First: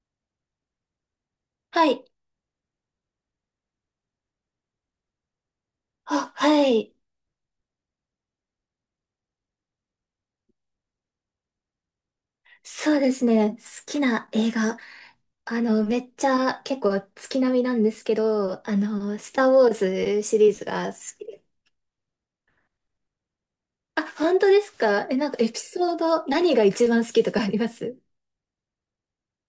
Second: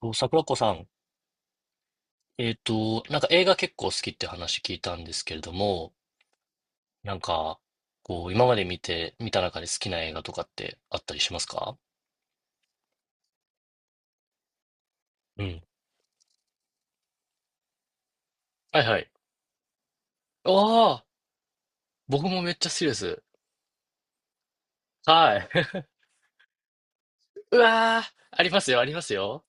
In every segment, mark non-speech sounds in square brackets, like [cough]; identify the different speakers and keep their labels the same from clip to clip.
Speaker 1: そう桜子さん、
Speaker 2: はい。
Speaker 1: なんか映画結構好きって話聞いたんですけれども、
Speaker 2: あ、はい。
Speaker 1: なんか、こう、今まで見て、見た中で好きな映画とかってあったりしますか？
Speaker 2: そうですね。好きな映画。
Speaker 1: うん。
Speaker 2: めっちゃ結構月並みなんですけど、
Speaker 1: はいはい。
Speaker 2: スター・ウォーズシ
Speaker 1: あ
Speaker 2: リーズが好
Speaker 1: あ、
Speaker 2: きです。
Speaker 1: 僕もめっちゃ好きです。
Speaker 2: あ、本当ですか？え、なんか
Speaker 1: はい。
Speaker 2: エピ
Speaker 1: [laughs]
Speaker 2: ソード、何が一番好きとかあ
Speaker 1: う
Speaker 2: ります？
Speaker 1: わー、ありますよ、ありますよ。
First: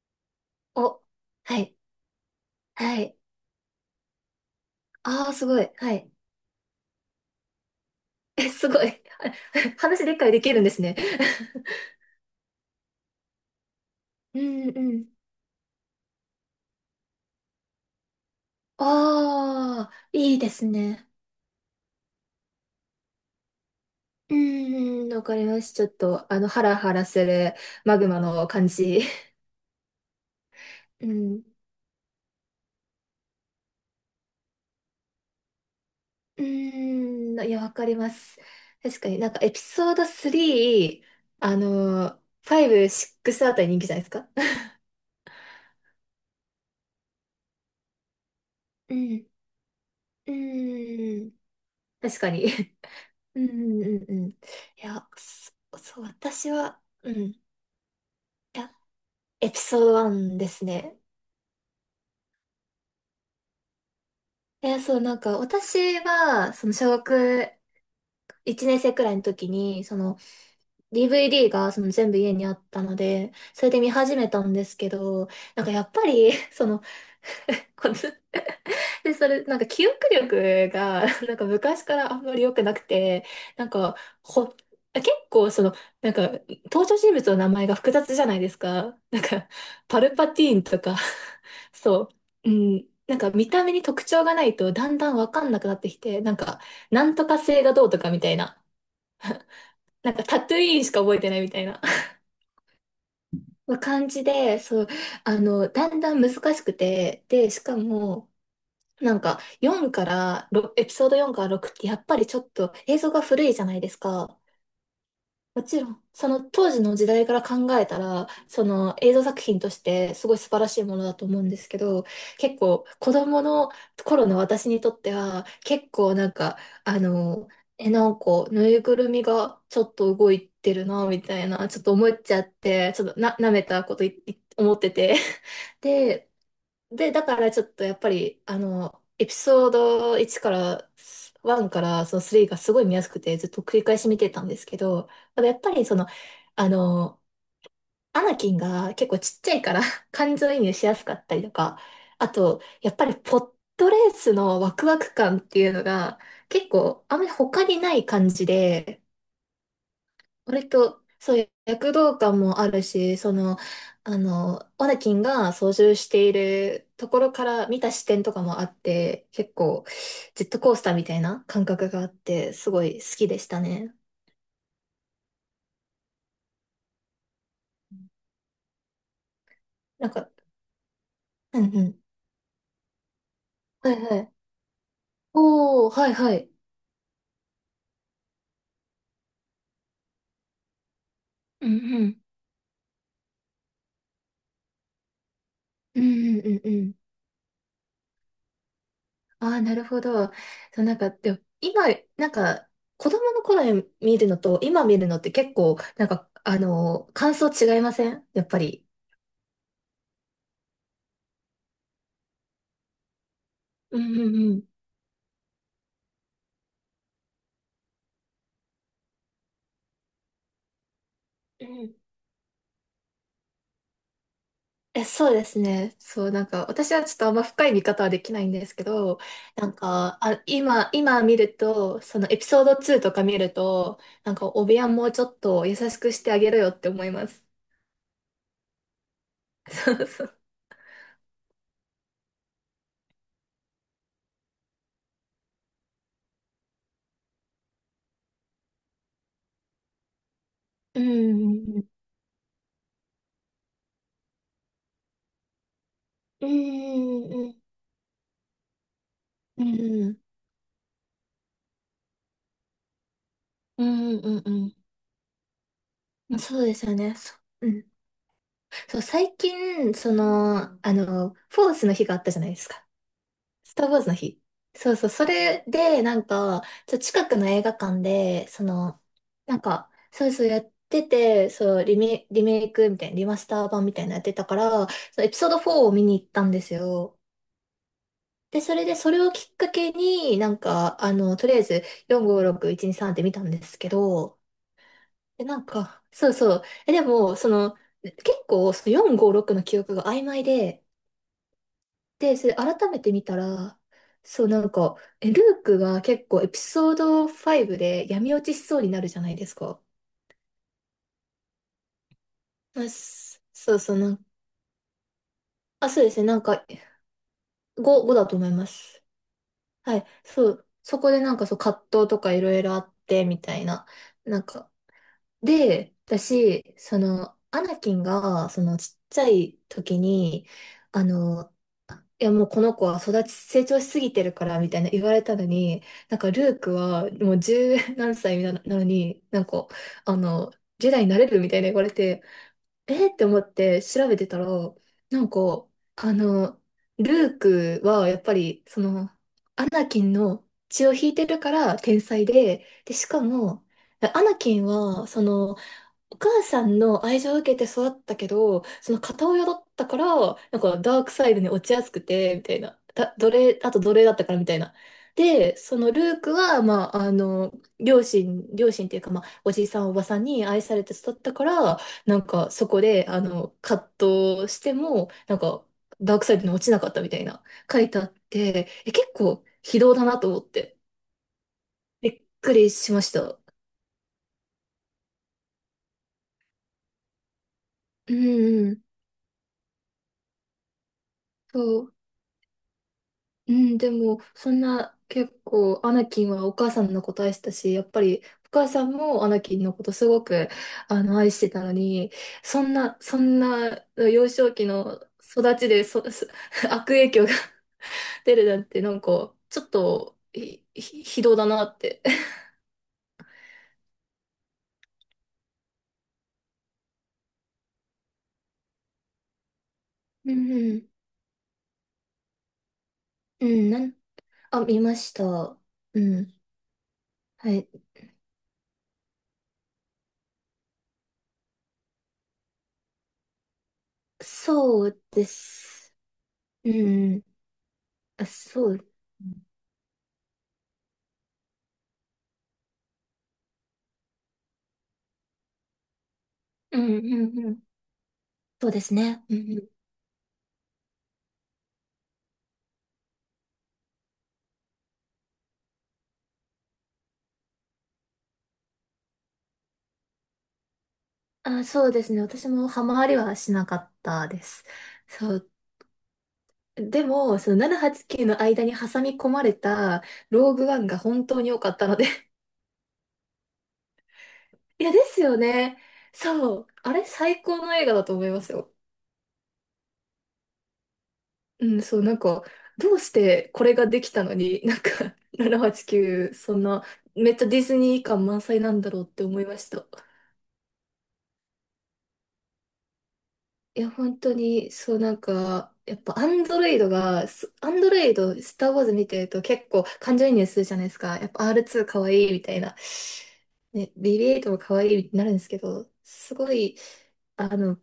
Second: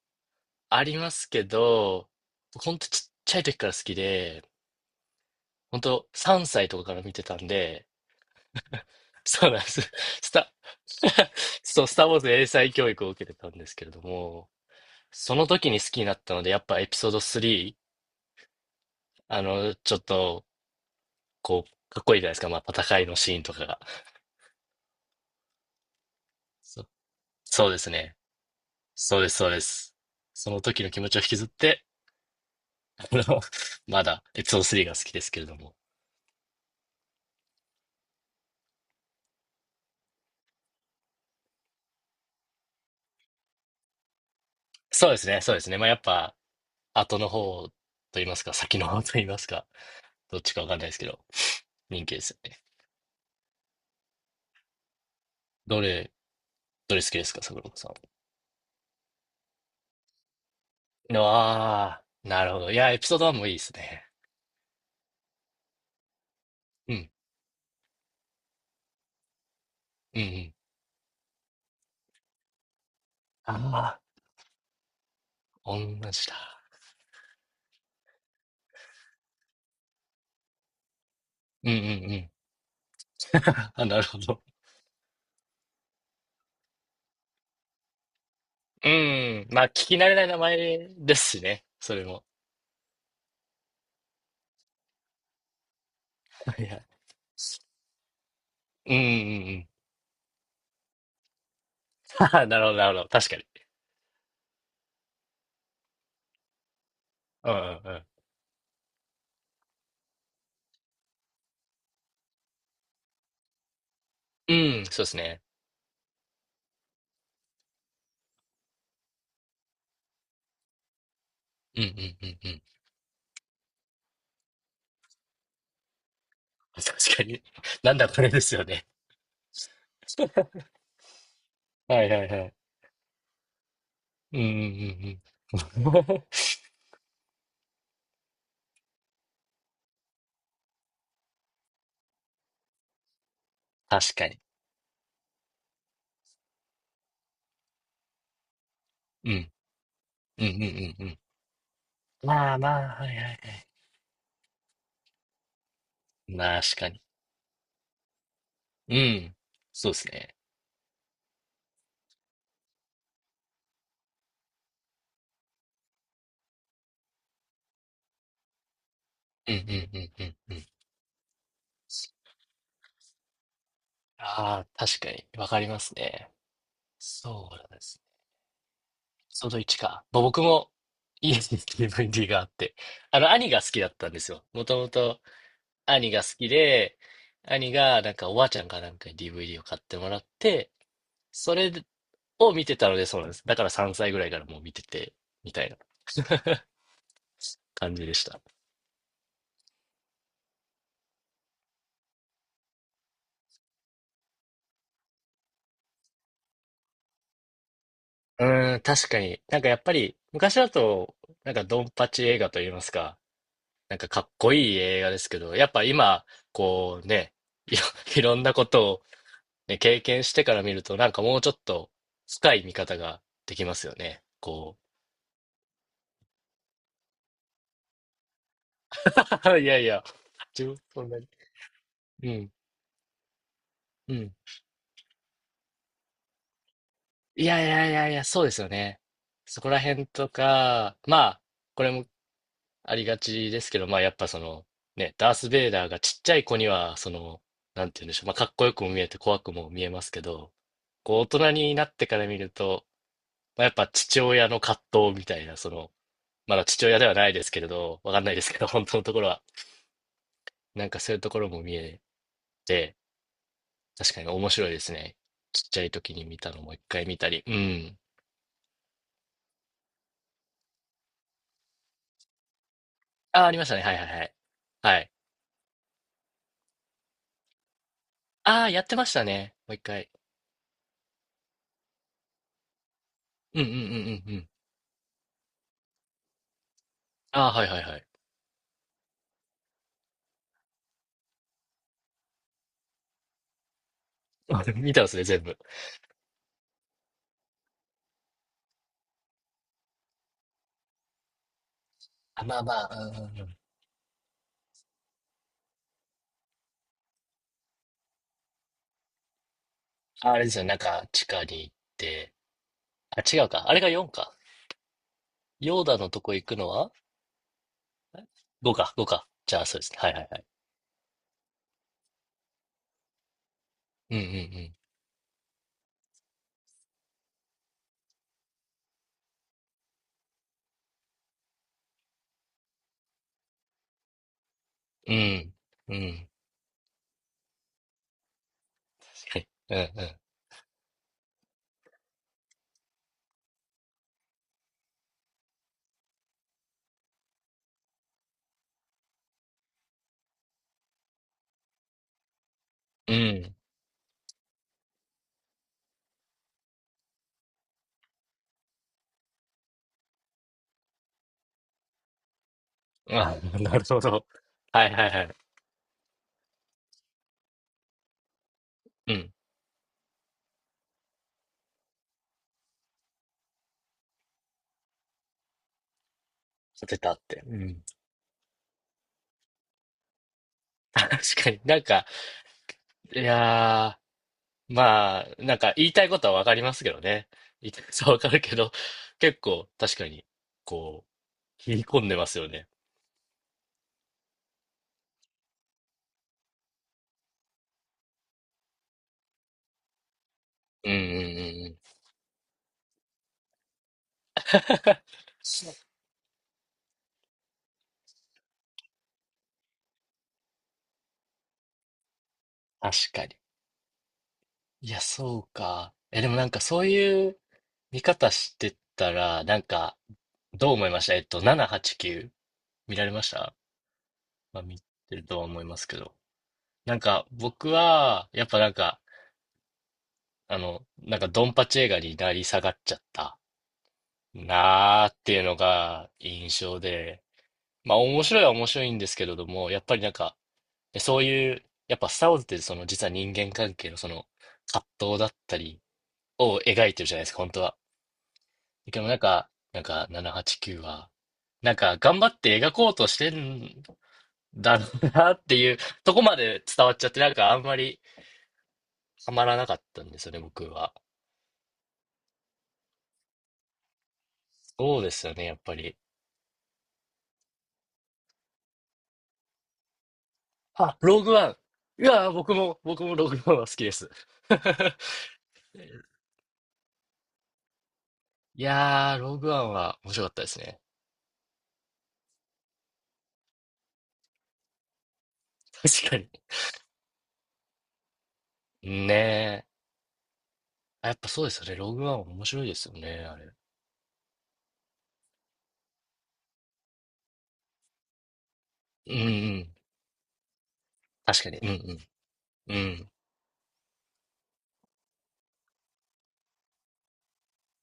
Speaker 1: あり
Speaker 2: お、
Speaker 1: ますけ
Speaker 2: はい。
Speaker 1: ど、ほんと
Speaker 2: は
Speaker 1: ちっ
Speaker 2: い。
Speaker 1: ちゃい時から好きで、
Speaker 2: ああ、すごい。
Speaker 1: ほん
Speaker 2: は
Speaker 1: と
Speaker 2: い。
Speaker 1: 3歳とかから見てたんで、
Speaker 2: え、すごい。
Speaker 1: そうなんで
Speaker 2: [laughs]
Speaker 1: す。
Speaker 2: 話でっか
Speaker 1: ス
Speaker 2: いで
Speaker 1: タ、
Speaker 2: きるんですね。
Speaker 1: [laughs] そう、スター・ウォーズ英才教育を受けてたんですけれど
Speaker 2: [laughs] う
Speaker 1: も、
Speaker 2: んうん。
Speaker 1: その時に好きになったので、やっぱエピソード3、
Speaker 2: あ
Speaker 1: ちょっ
Speaker 2: あ、いい
Speaker 1: と、
Speaker 2: ですね。
Speaker 1: こう、かっこいいじゃないですか。まあ、戦いのシーンとかが。
Speaker 2: うんうん、わかります。ちょっと、ハラ
Speaker 1: そ、
Speaker 2: ハラする
Speaker 1: そうです
Speaker 2: マグ
Speaker 1: ね。
Speaker 2: マの感じ。
Speaker 1: そうです、そうです。その時の気
Speaker 2: う
Speaker 1: 持ちを引き
Speaker 2: ん。
Speaker 1: ずって、あの、[laughs] まだエピソード3が好きですけれども。
Speaker 2: うーん。いや、わかります。確かになんかエピソード3、あのファイブシッ5、6あたり人気じゃないですか。
Speaker 1: そうですね、そうですね。まあ、やっぱ、後の方と言いますか、先の
Speaker 2: う
Speaker 1: 方と言い
Speaker 2: ん。
Speaker 1: ますか、
Speaker 2: う
Speaker 1: どっちかわかんないですけど、
Speaker 2: ーん。
Speaker 1: 人気
Speaker 2: 確
Speaker 1: で
Speaker 2: か
Speaker 1: すよ
Speaker 2: に。
Speaker 1: ね。
Speaker 2: うんうんうんうん。いや、そ
Speaker 1: ど
Speaker 2: そう、
Speaker 1: れ、
Speaker 2: 私は、
Speaker 1: どれ好
Speaker 2: うん。
Speaker 1: きです
Speaker 2: い
Speaker 1: か、桜子さ
Speaker 2: や、エピソード1ですね。
Speaker 1: ん？ああ、なるほど。いや、エピソード1もいいですね。
Speaker 2: いや、そう、なんか、私は、小
Speaker 1: うん、
Speaker 2: 学1年生くらいの時に、
Speaker 1: うん、うん。
Speaker 2: DVD が全部家にあったので、それで見
Speaker 1: あ
Speaker 2: 始めたんですけど、なん
Speaker 1: あ、
Speaker 2: かやっぱ
Speaker 1: 同じ
Speaker 2: り、[laughs]
Speaker 1: だ。
Speaker 2: [laughs] こので、それ、なんか記憶力が、なんか
Speaker 1: うんう
Speaker 2: 昔から
Speaker 1: んう
Speaker 2: あん
Speaker 1: ん。
Speaker 2: まり良くなくて、なん
Speaker 1: あ、
Speaker 2: か、
Speaker 1: なるほど。
Speaker 2: ほ、結構なんか、登場人物の名前が複雑じゃないです
Speaker 1: う
Speaker 2: か。なん
Speaker 1: ん。
Speaker 2: か、
Speaker 1: まあ、聞き
Speaker 2: パ
Speaker 1: 慣
Speaker 2: ル
Speaker 1: れない
Speaker 2: パ
Speaker 1: 名
Speaker 2: ティーンと
Speaker 1: 前
Speaker 2: か、
Speaker 1: ですしね。
Speaker 2: [laughs]
Speaker 1: それ
Speaker 2: そ
Speaker 1: も。
Speaker 2: う、うん、なんか見た目に特徴がないとだんだんわかんなくなってきて、なん
Speaker 1: は
Speaker 2: か、
Speaker 1: いはい。
Speaker 2: なんとか星がどうとかみたいな、
Speaker 1: うんうんうん。
Speaker 2: なんかタトゥイーンしか覚えてないみたいな。
Speaker 1: [laughs] ははなるほど、なるほど。確かに。
Speaker 2: まあ感じで、そう、だんだん難しくて、
Speaker 1: う
Speaker 2: で、
Speaker 1: んう
Speaker 2: しか
Speaker 1: ん
Speaker 2: も、なんか、4から、ろエピソード4から6って、やっぱりちょっと映像が古いじゃないですか。
Speaker 1: うん。うん、そうですね。
Speaker 2: もちろん、その当時の時代から考えたら、その映像作品としてすごい素晴らしいものだと思うんです
Speaker 1: う
Speaker 2: け
Speaker 1: んう
Speaker 2: ど、
Speaker 1: んうんう
Speaker 2: 結
Speaker 1: ん。
Speaker 2: 構子供の頃の私にとっては、結構なんか、あ
Speaker 1: 確かに。
Speaker 2: の、
Speaker 1: なんだ
Speaker 2: なん
Speaker 1: これで
Speaker 2: か
Speaker 1: すよ
Speaker 2: ぬい
Speaker 1: ね。
Speaker 2: ぐるみがちょっと動い
Speaker 1: [laughs]
Speaker 2: てるな、みたいな、ちょっと
Speaker 1: は
Speaker 2: 思
Speaker 1: い
Speaker 2: っ
Speaker 1: はい
Speaker 2: ちゃ
Speaker 1: は
Speaker 2: っ
Speaker 1: い。
Speaker 2: て、ちょっとな、舐めたことい
Speaker 1: う
Speaker 2: い
Speaker 1: んうん
Speaker 2: 思ってて。[laughs]
Speaker 1: うんうん。
Speaker 2: で
Speaker 1: [laughs]
Speaker 2: で、だからちょっとやっぱり、エピソード1から、1からその3がすごい見やすくてずっと繰り返し
Speaker 1: 確
Speaker 2: 見
Speaker 1: か
Speaker 2: て
Speaker 1: に。
Speaker 2: たんですけど、ただやっぱりあの、アナキンが結構
Speaker 1: う
Speaker 2: ちっち
Speaker 1: ん。
Speaker 2: ゃいから [laughs] 感
Speaker 1: うん
Speaker 2: 情
Speaker 1: う
Speaker 2: 移
Speaker 1: ん
Speaker 2: 入しや
Speaker 1: う
Speaker 2: す
Speaker 1: んう
Speaker 2: か
Speaker 1: ん。
Speaker 2: ったりとか、あ
Speaker 1: まあ
Speaker 2: と、や
Speaker 1: ま
Speaker 2: っ
Speaker 1: あ、
Speaker 2: ぱ
Speaker 1: は
Speaker 2: り
Speaker 1: いは
Speaker 2: ポ
Speaker 1: いは
Speaker 2: ットレースのワクワク感っていうのが
Speaker 1: い。
Speaker 2: 結
Speaker 1: 確かに。
Speaker 2: 構あんまり他にない感じ
Speaker 1: う
Speaker 2: で、
Speaker 1: ん。そうですね。
Speaker 2: 割と、そういう躍動感もあるし、オネキンが操縦しているところから見た視点とかもあって、
Speaker 1: う
Speaker 2: 結
Speaker 1: んうん
Speaker 2: 構、
Speaker 1: うんうん
Speaker 2: ジェッ
Speaker 1: う
Speaker 2: ト
Speaker 1: ん。
Speaker 2: コースターみたいな感覚があって、すごい好きでしたね。
Speaker 1: ああ、確かに。わかりますね。そうなんですね。その1か。
Speaker 2: なん
Speaker 1: まあ、
Speaker 2: か、
Speaker 1: 僕も家に
Speaker 2: うんうん。
Speaker 1: DVD があって、あの、兄が好きだ
Speaker 2: は
Speaker 1: っ
Speaker 2: い
Speaker 1: たん
Speaker 2: は
Speaker 1: です
Speaker 2: い。
Speaker 1: よ。もともと
Speaker 2: おー、は
Speaker 1: 兄
Speaker 2: い
Speaker 1: が好
Speaker 2: は
Speaker 1: き
Speaker 2: い。
Speaker 1: で、兄がなんかおばあちゃんかなんかに DVD を買ってもらって、そ
Speaker 2: うん
Speaker 1: れ
Speaker 2: うん。
Speaker 1: を見てたのでそうなんです。だから3歳ぐらいからもう見てて、みたいな
Speaker 2: うんうんうんうん。
Speaker 1: 感じでした。
Speaker 2: ああ、なるほど。そう、なんか、でも今、なんか、子供の頃に見るのと、今見るのって結構、なんか、感想違いません？や
Speaker 1: う
Speaker 2: っぱ
Speaker 1: ーん、
Speaker 2: り。
Speaker 1: 確かに。なんかやっぱり昔だと、なんかドンパチ映画といいますか、なん
Speaker 2: う
Speaker 1: か
Speaker 2: ん
Speaker 1: かっ
Speaker 2: うん
Speaker 1: こ
Speaker 2: うん。
Speaker 1: いい映画ですけど、やっぱ今、こうね、いろいろんなことをね、経験してから見ると、なんかもうちょっ
Speaker 2: う
Speaker 1: と
Speaker 2: ん、
Speaker 1: 深い見方ができますよね。こう。
Speaker 2: え、そうですね。そう、なんか、私はちょっとあんま深い見方はできないんですけど、
Speaker 1: [laughs] い
Speaker 2: なん
Speaker 1: やいや、
Speaker 2: か、あ、
Speaker 1: 自分、
Speaker 2: 今、
Speaker 1: そんな
Speaker 2: 今
Speaker 1: に。
Speaker 2: 見ると、その
Speaker 1: う
Speaker 2: エピ
Speaker 1: ん、
Speaker 2: ソード2とか見ると、
Speaker 1: うん。
Speaker 2: なんか、お部屋もうちょっと優しくしてあげろよって思いま
Speaker 1: い
Speaker 2: す。
Speaker 1: やいやいやいや、そうですよね。そこ
Speaker 2: [laughs]
Speaker 1: ら
Speaker 2: そ
Speaker 1: 辺
Speaker 2: うそ
Speaker 1: と
Speaker 2: う。
Speaker 1: か、まあ、これもありがちですけど、まあやっぱその、ね、ダース・ベイダーがちっちゃい子には、その、なんて言うんでしょう、まあかっこよくも見えて怖くも見えますけど、
Speaker 2: う
Speaker 1: こう大人にな
Speaker 2: ん、
Speaker 1: ってから見ると、まあ、やっぱ父親の葛藤みたいな、その、
Speaker 2: う
Speaker 1: まだ父親では
Speaker 2: ん、
Speaker 1: ないで
Speaker 2: う
Speaker 1: す
Speaker 2: ん、
Speaker 1: けれど、わかんないですけど、本当のところは、
Speaker 2: うん、うん、
Speaker 1: なんかそういうところも見えて、
Speaker 2: う
Speaker 1: 確
Speaker 2: ん、
Speaker 1: かに面
Speaker 2: う
Speaker 1: 白い
Speaker 2: ん、
Speaker 1: ですね。ちっちゃい時に
Speaker 2: う
Speaker 1: 見
Speaker 2: ん、
Speaker 1: た
Speaker 2: そ
Speaker 1: の
Speaker 2: う
Speaker 1: も
Speaker 2: で
Speaker 1: う一
Speaker 2: すよ
Speaker 1: 回
Speaker 2: ね。
Speaker 1: 見た
Speaker 2: そ
Speaker 1: り。う
Speaker 2: う、うん。
Speaker 1: ん。
Speaker 2: そう、最近、フォースの日があったじゃないですか。
Speaker 1: ああ、ありまし
Speaker 2: ス
Speaker 1: たね。
Speaker 2: ター・ウ
Speaker 1: はい
Speaker 2: ォー
Speaker 1: はい
Speaker 2: ズの
Speaker 1: はい。
Speaker 2: 日。そう
Speaker 1: は
Speaker 2: そう、
Speaker 1: い。
Speaker 2: それで、なんか、近くの映画館で、
Speaker 1: ああ、やってましたね。
Speaker 2: なん
Speaker 1: もう一
Speaker 2: か、
Speaker 1: 回。
Speaker 2: そうそうやってて、そう、リメイクみたいな、リマス
Speaker 1: うんう
Speaker 2: タ
Speaker 1: ん
Speaker 2: ー
Speaker 1: うんう
Speaker 2: 版みたいなのやっ
Speaker 1: ん
Speaker 2: て
Speaker 1: う
Speaker 2: た
Speaker 1: ん。
Speaker 2: から、そのエピソード4を見に行ったんですよ。
Speaker 1: ああ、はいはいはい。
Speaker 2: で、それで、それをきっかけに、なんか、とりあえず、4、5、6、1、2、3って見たんですけど、
Speaker 1: あでも見たんですね、全
Speaker 2: で、
Speaker 1: 部。
Speaker 2: なんか、そうそう、え、でも、その、結構、その4、5、6の記憶が曖昧で、で、
Speaker 1: あ、
Speaker 2: それ
Speaker 1: まあま
Speaker 2: 改
Speaker 1: あ、
Speaker 2: め
Speaker 1: う
Speaker 2: て
Speaker 1: んう
Speaker 2: 見た
Speaker 1: んうん。
Speaker 2: ら、そうなんか、え、ルークが結構エピソード5で闇落ちしそうになるじゃないですか。
Speaker 1: ああれですよね、なんか地下に行って。
Speaker 2: まあ、
Speaker 1: あ、違
Speaker 2: す
Speaker 1: うか。あ
Speaker 2: そ
Speaker 1: れ
Speaker 2: う
Speaker 1: が
Speaker 2: そうな
Speaker 1: 4
Speaker 2: ん、
Speaker 1: か。ヨー
Speaker 2: あ、
Speaker 1: ダ
Speaker 2: そう
Speaker 1: の
Speaker 2: で
Speaker 1: と
Speaker 2: すね、
Speaker 1: こ
Speaker 2: なん
Speaker 1: 行く
Speaker 2: か
Speaker 1: のは ?5 か、
Speaker 2: 5だと思います。
Speaker 1: 5か。じゃあ、そうですね。
Speaker 2: はい、
Speaker 1: はいはいはい。
Speaker 2: そう、そこでなんかそう葛藤とかいろいろあってみたいな。
Speaker 1: う
Speaker 2: なんか、
Speaker 1: ん
Speaker 2: で、私、アナキンがそのちっちゃい時に、あの、いやもうこの子は成長しすぎてるからみたいな言わ
Speaker 1: う
Speaker 2: れたの
Speaker 1: ん
Speaker 2: に、
Speaker 1: うん。うん。う
Speaker 2: なん
Speaker 1: ん。
Speaker 2: かルークはもう十何歳なのに、
Speaker 1: は
Speaker 2: なん
Speaker 1: い。
Speaker 2: か、
Speaker 1: う
Speaker 2: あ
Speaker 1: ん
Speaker 2: の、ジェダイになれるみたいな言われて、えーって思って調べてたら、なんか、あの、ルークはやっぱり、その、アナキンの血を引いてるから天才で、で、し
Speaker 1: う
Speaker 2: か
Speaker 1: ん。
Speaker 2: も、アナキンは、お母さんの愛情を受けて育ったけど、その片親だったから、なんかダークサイドに落ちやすくて、みたいな。
Speaker 1: うん。
Speaker 2: 奴
Speaker 1: あ、
Speaker 2: 隷、あ
Speaker 1: な
Speaker 2: と
Speaker 1: る
Speaker 2: 奴
Speaker 1: ほ
Speaker 2: 隷だっ
Speaker 1: ど。
Speaker 2: たからみたいな。
Speaker 1: はいはいはい。
Speaker 2: で、そのルークは、まあ、両親、両親っていうか、
Speaker 1: う
Speaker 2: まあ、
Speaker 1: ん
Speaker 2: おじいさんおばさんに愛されて育ったから、なんかそこで、葛藤しても、なんか、ダークサイドに落ちな
Speaker 1: 当
Speaker 2: かっ
Speaker 1: て
Speaker 2: たみ
Speaker 1: た
Speaker 2: た
Speaker 1: っ
Speaker 2: い
Speaker 1: て。
Speaker 2: な、
Speaker 1: う
Speaker 2: 書
Speaker 1: ん。
Speaker 2: いてあって、え、結構、非道だなと思って、
Speaker 1: [laughs] 確かになんか、
Speaker 2: びっくりしまし
Speaker 1: い
Speaker 2: た。
Speaker 1: やー、まあ、なんか言いたいことはわかりますけどね。言いたいことは
Speaker 2: う
Speaker 1: わかるけ
Speaker 2: ん
Speaker 1: ど、
Speaker 2: うん、
Speaker 1: 結構確かに、こう、
Speaker 2: そ
Speaker 1: 切り
Speaker 2: う。
Speaker 1: 込んでますよね。
Speaker 2: うん、でも、そんな、結構、アナキンはお母さんのこと愛してたし、やっぱり、お母さんもアナキンのことすごく、
Speaker 1: うんうんう
Speaker 2: 愛してた
Speaker 1: んう
Speaker 2: の
Speaker 1: ん。
Speaker 2: に、そんな、幼少期の育ちで、[laughs] 悪影響が [laughs] 出るなんて、なんか、ちょっと、ひどだなって。
Speaker 1: 確かに。いや、そうか。え、でもなんかそういう見方してたら、なんか、
Speaker 2: うん
Speaker 1: どう
Speaker 2: う
Speaker 1: 思
Speaker 2: ん。
Speaker 1: いました？789見られまし
Speaker 2: う
Speaker 1: た？
Speaker 2: ん、
Speaker 1: ま
Speaker 2: あ、
Speaker 1: あ見
Speaker 2: 見
Speaker 1: て
Speaker 2: まし
Speaker 1: る
Speaker 2: た。
Speaker 1: とは思いますけ
Speaker 2: う
Speaker 1: ど。
Speaker 2: ん。
Speaker 1: なんか
Speaker 2: はい。
Speaker 1: 僕は、やっぱなんか、なんかドンパチ映画になり下がっちゃった
Speaker 2: そう
Speaker 1: なーっ
Speaker 2: で
Speaker 1: ていうの
Speaker 2: す。
Speaker 1: が印
Speaker 2: う
Speaker 1: 象
Speaker 2: んう
Speaker 1: で、
Speaker 2: ん。
Speaker 1: まあ面
Speaker 2: あ、
Speaker 1: 白いは面
Speaker 2: そ
Speaker 1: 白
Speaker 2: う。
Speaker 1: いんですけれども、やっぱりなんか、そういう、やっぱスター・ウォーズってその実は人間関係のその葛藤だったりを
Speaker 2: う
Speaker 1: 描い
Speaker 2: んう
Speaker 1: てる
Speaker 2: ん
Speaker 1: じゃないですか、
Speaker 2: うんう
Speaker 1: 本
Speaker 2: ん。
Speaker 1: 当は。
Speaker 2: そうです
Speaker 1: でもなん
Speaker 2: ね。うん
Speaker 1: か、
Speaker 2: うん、
Speaker 1: 789はちきゅうは、なんか頑張って描こうとしてんだろうなっていうとこまで伝わっちゃって、なんかあんまりハマらなかったんですよね、僕は。
Speaker 2: あ、そうですね。私もハマりはしなかったです。
Speaker 1: そうですよ
Speaker 2: そ
Speaker 1: ね、
Speaker 2: う。
Speaker 1: やっぱり。
Speaker 2: でも、その789の間に挟み込まれたローグワン
Speaker 1: あ、
Speaker 2: が
Speaker 1: ロー
Speaker 2: 本
Speaker 1: グ
Speaker 2: 当
Speaker 1: ワ
Speaker 2: に良かったの
Speaker 1: ン。い
Speaker 2: で
Speaker 1: やー、
Speaker 2: [laughs]
Speaker 1: 僕もローグワンは好きです。
Speaker 2: い
Speaker 1: [laughs]
Speaker 2: や、ですよね。そう。あれ、最高の映画だと思います
Speaker 1: い
Speaker 2: よ。
Speaker 1: やー、ローグワンは面白かったですね。
Speaker 2: うん、そう、なんか、どうしてこれができたのに、[laughs] なんか、
Speaker 1: 確かに。
Speaker 2: 789、そんな、めっちゃディズニー感満載なんだろうっ
Speaker 1: ね
Speaker 2: て思いま
Speaker 1: え。
Speaker 2: した。
Speaker 1: あやっぱそうですよね。ローグワン面白いですよね、あれ。
Speaker 2: いや、本当に、そう、なんか、やっぱ、アンドロイド、スター・ウォーズ見
Speaker 1: うん
Speaker 2: て
Speaker 1: う
Speaker 2: ると結
Speaker 1: ん。
Speaker 2: 構感情移入するじゃないですか。やっ
Speaker 1: 確
Speaker 2: ぱ
Speaker 1: かに。うん
Speaker 2: R2 かわ
Speaker 1: う
Speaker 2: いいみたいな。
Speaker 1: ん。う
Speaker 2: ね、BB8 もかわいいになるんですけど、すごい、あの、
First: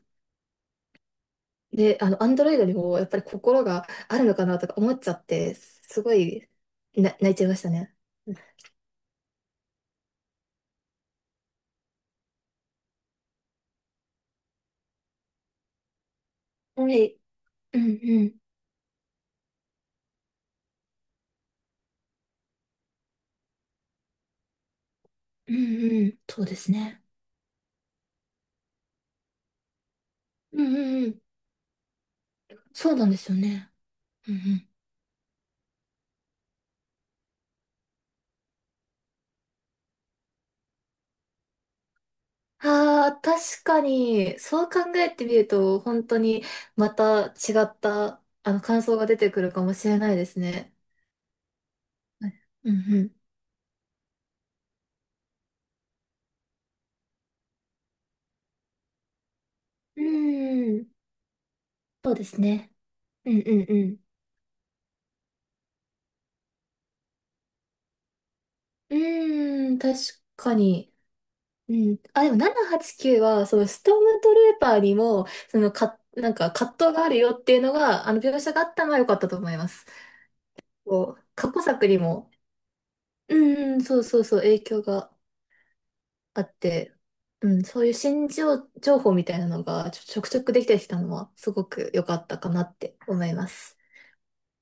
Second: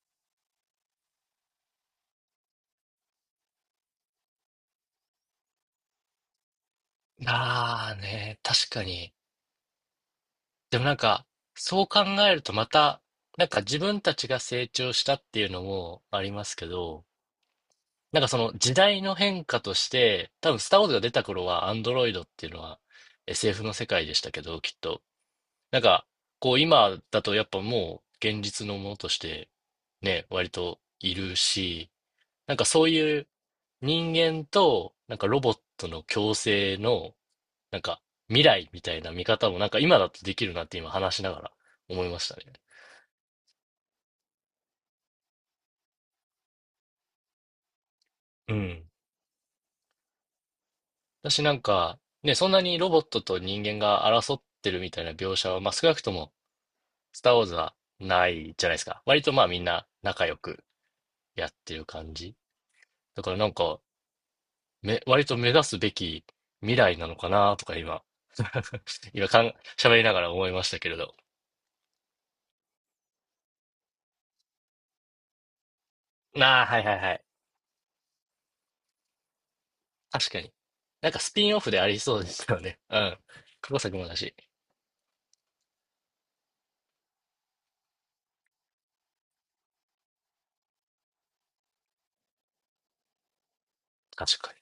Speaker 2: で、あの、アンドロイドにもやっぱり心があるのかなとか思っちゃって、すごい、
Speaker 1: ん。
Speaker 2: 泣いちゃいました
Speaker 1: ああ
Speaker 2: ね。
Speaker 1: ね、確かに。でもなんか、そう考えるとまた、なんか自分たちが成長したっていうのもありますけ
Speaker 2: は
Speaker 1: ど、
Speaker 2: い。うんう
Speaker 1: なんかそ
Speaker 2: ん。
Speaker 1: の時代の変化として、多分スター・ウォーズが出た頃はアンドロイドっていうのは SF の世界でしたけど、きっと。
Speaker 2: うん
Speaker 1: なんか、
Speaker 2: うん。そう
Speaker 1: こ
Speaker 2: で
Speaker 1: う
Speaker 2: す
Speaker 1: 今
Speaker 2: ね。
Speaker 1: だとやっぱもう現実のものとしてね、割
Speaker 2: うん
Speaker 1: と
Speaker 2: うんう
Speaker 1: い
Speaker 2: ん。
Speaker 1: るし、なんかそう
Speaker 2: そうなんで
Speaker 1: いう
Speaker 2: すよね。
Speaker 1: 人
Speaker 2: うんう
Speaker 1: 間
Speaker 2: ん、
Speaker 1: となんかロボットの共生のなんか未来みたいな見方もなんか今だとできるなって今話しながら思いましたね。
Speaker 2: ああ、確かに、そう考えてみると、本当にまた違った、
Speaker 1: う
Speaker 2: 感
Speaker 1: ん。
Speaker 2: 想が出てくるかもしれないですね。
Speaker 1: 私なんか
Speaker 2: は
Speaker 1: ね、
Speaker 2: い、
Speaker 1: そんな
Speaker 2: う
Speaker 1: にロボッ
Speaker 2: ん
Speaker 1: トと人間が争ってるみたいな描写は、まあ少なくともスター・ウォーズはないじゃないですか。割とまあみんな
Speaker 2: うん。
Speaker 1: 仲良く
Speaker 2: うーん、
Speaker 1: やってる感
Speaker 2: そうで
Speaker 1: じ。
Speaker 2: すね。
Speaker 1: だか
Speaker 2: う
Speaker 1: ら
Speaker 2: ん
Speaker 1: なん
Speaker 2: うんう
Speaker 1: か、
Speaker 2: ん。
Speaker 1: 割と目指すべき未来なのかなとか今、
Speaker 2: う
Speaker 1: 今かん、
Speaker 2: ーん、
Speaker 1: 喋
Speaker 2: 確
Speaker 1: りながら思い
Speaker 2: か
Speaker 1: ましたけ
Speaker 2: に。
Speaker 1: れど。
Speaker 2: うん。あ、でも789はちきゅうは、そのストームトルーパーにも、そのか、なん
Speaker 1: あ
Speaker 2: か
Speaker 1: あ、はい
Speaker 2: 葛
Speaker 1: は
Speaker 2: 藤
Speaker 1: い
Speaker 2: があ
Speaker 1: は
Speaker 2: る
Speaker 1: い。
Speaker 2: よっていうのが、描写があったのは良かったと思います。
Speaker 1: 確かに。なん
Speaker 2: こ
Speaker 1: か
Speaker 2: う、
Speaker 1: スピ
Speaker 2: 過
Speaker 1: ンオ
Speaker 2: 去
Speaker 1: フであ
Speaker 2: 作
Speaker 1: り
Speaker 2: に
Speaker 1: そうで
Speaker 2: も、
Speaker 1: すよね。うん。
Speaker 2: うん
Speaker 1: 過
Speaker 2: う
Speaker 1: 去
Speaker 2: ん、
Speaker 1: 作
Speaker 2: そう
Speaker 1: もだ
Speaker 2: そう
Speaker 1: し。
Speaker 2: そう、影響があって、うん、そういう情報みたいなのがちょくちょくできてきたのはすごく良かったかなって思います。
Speaker 1: 確かに。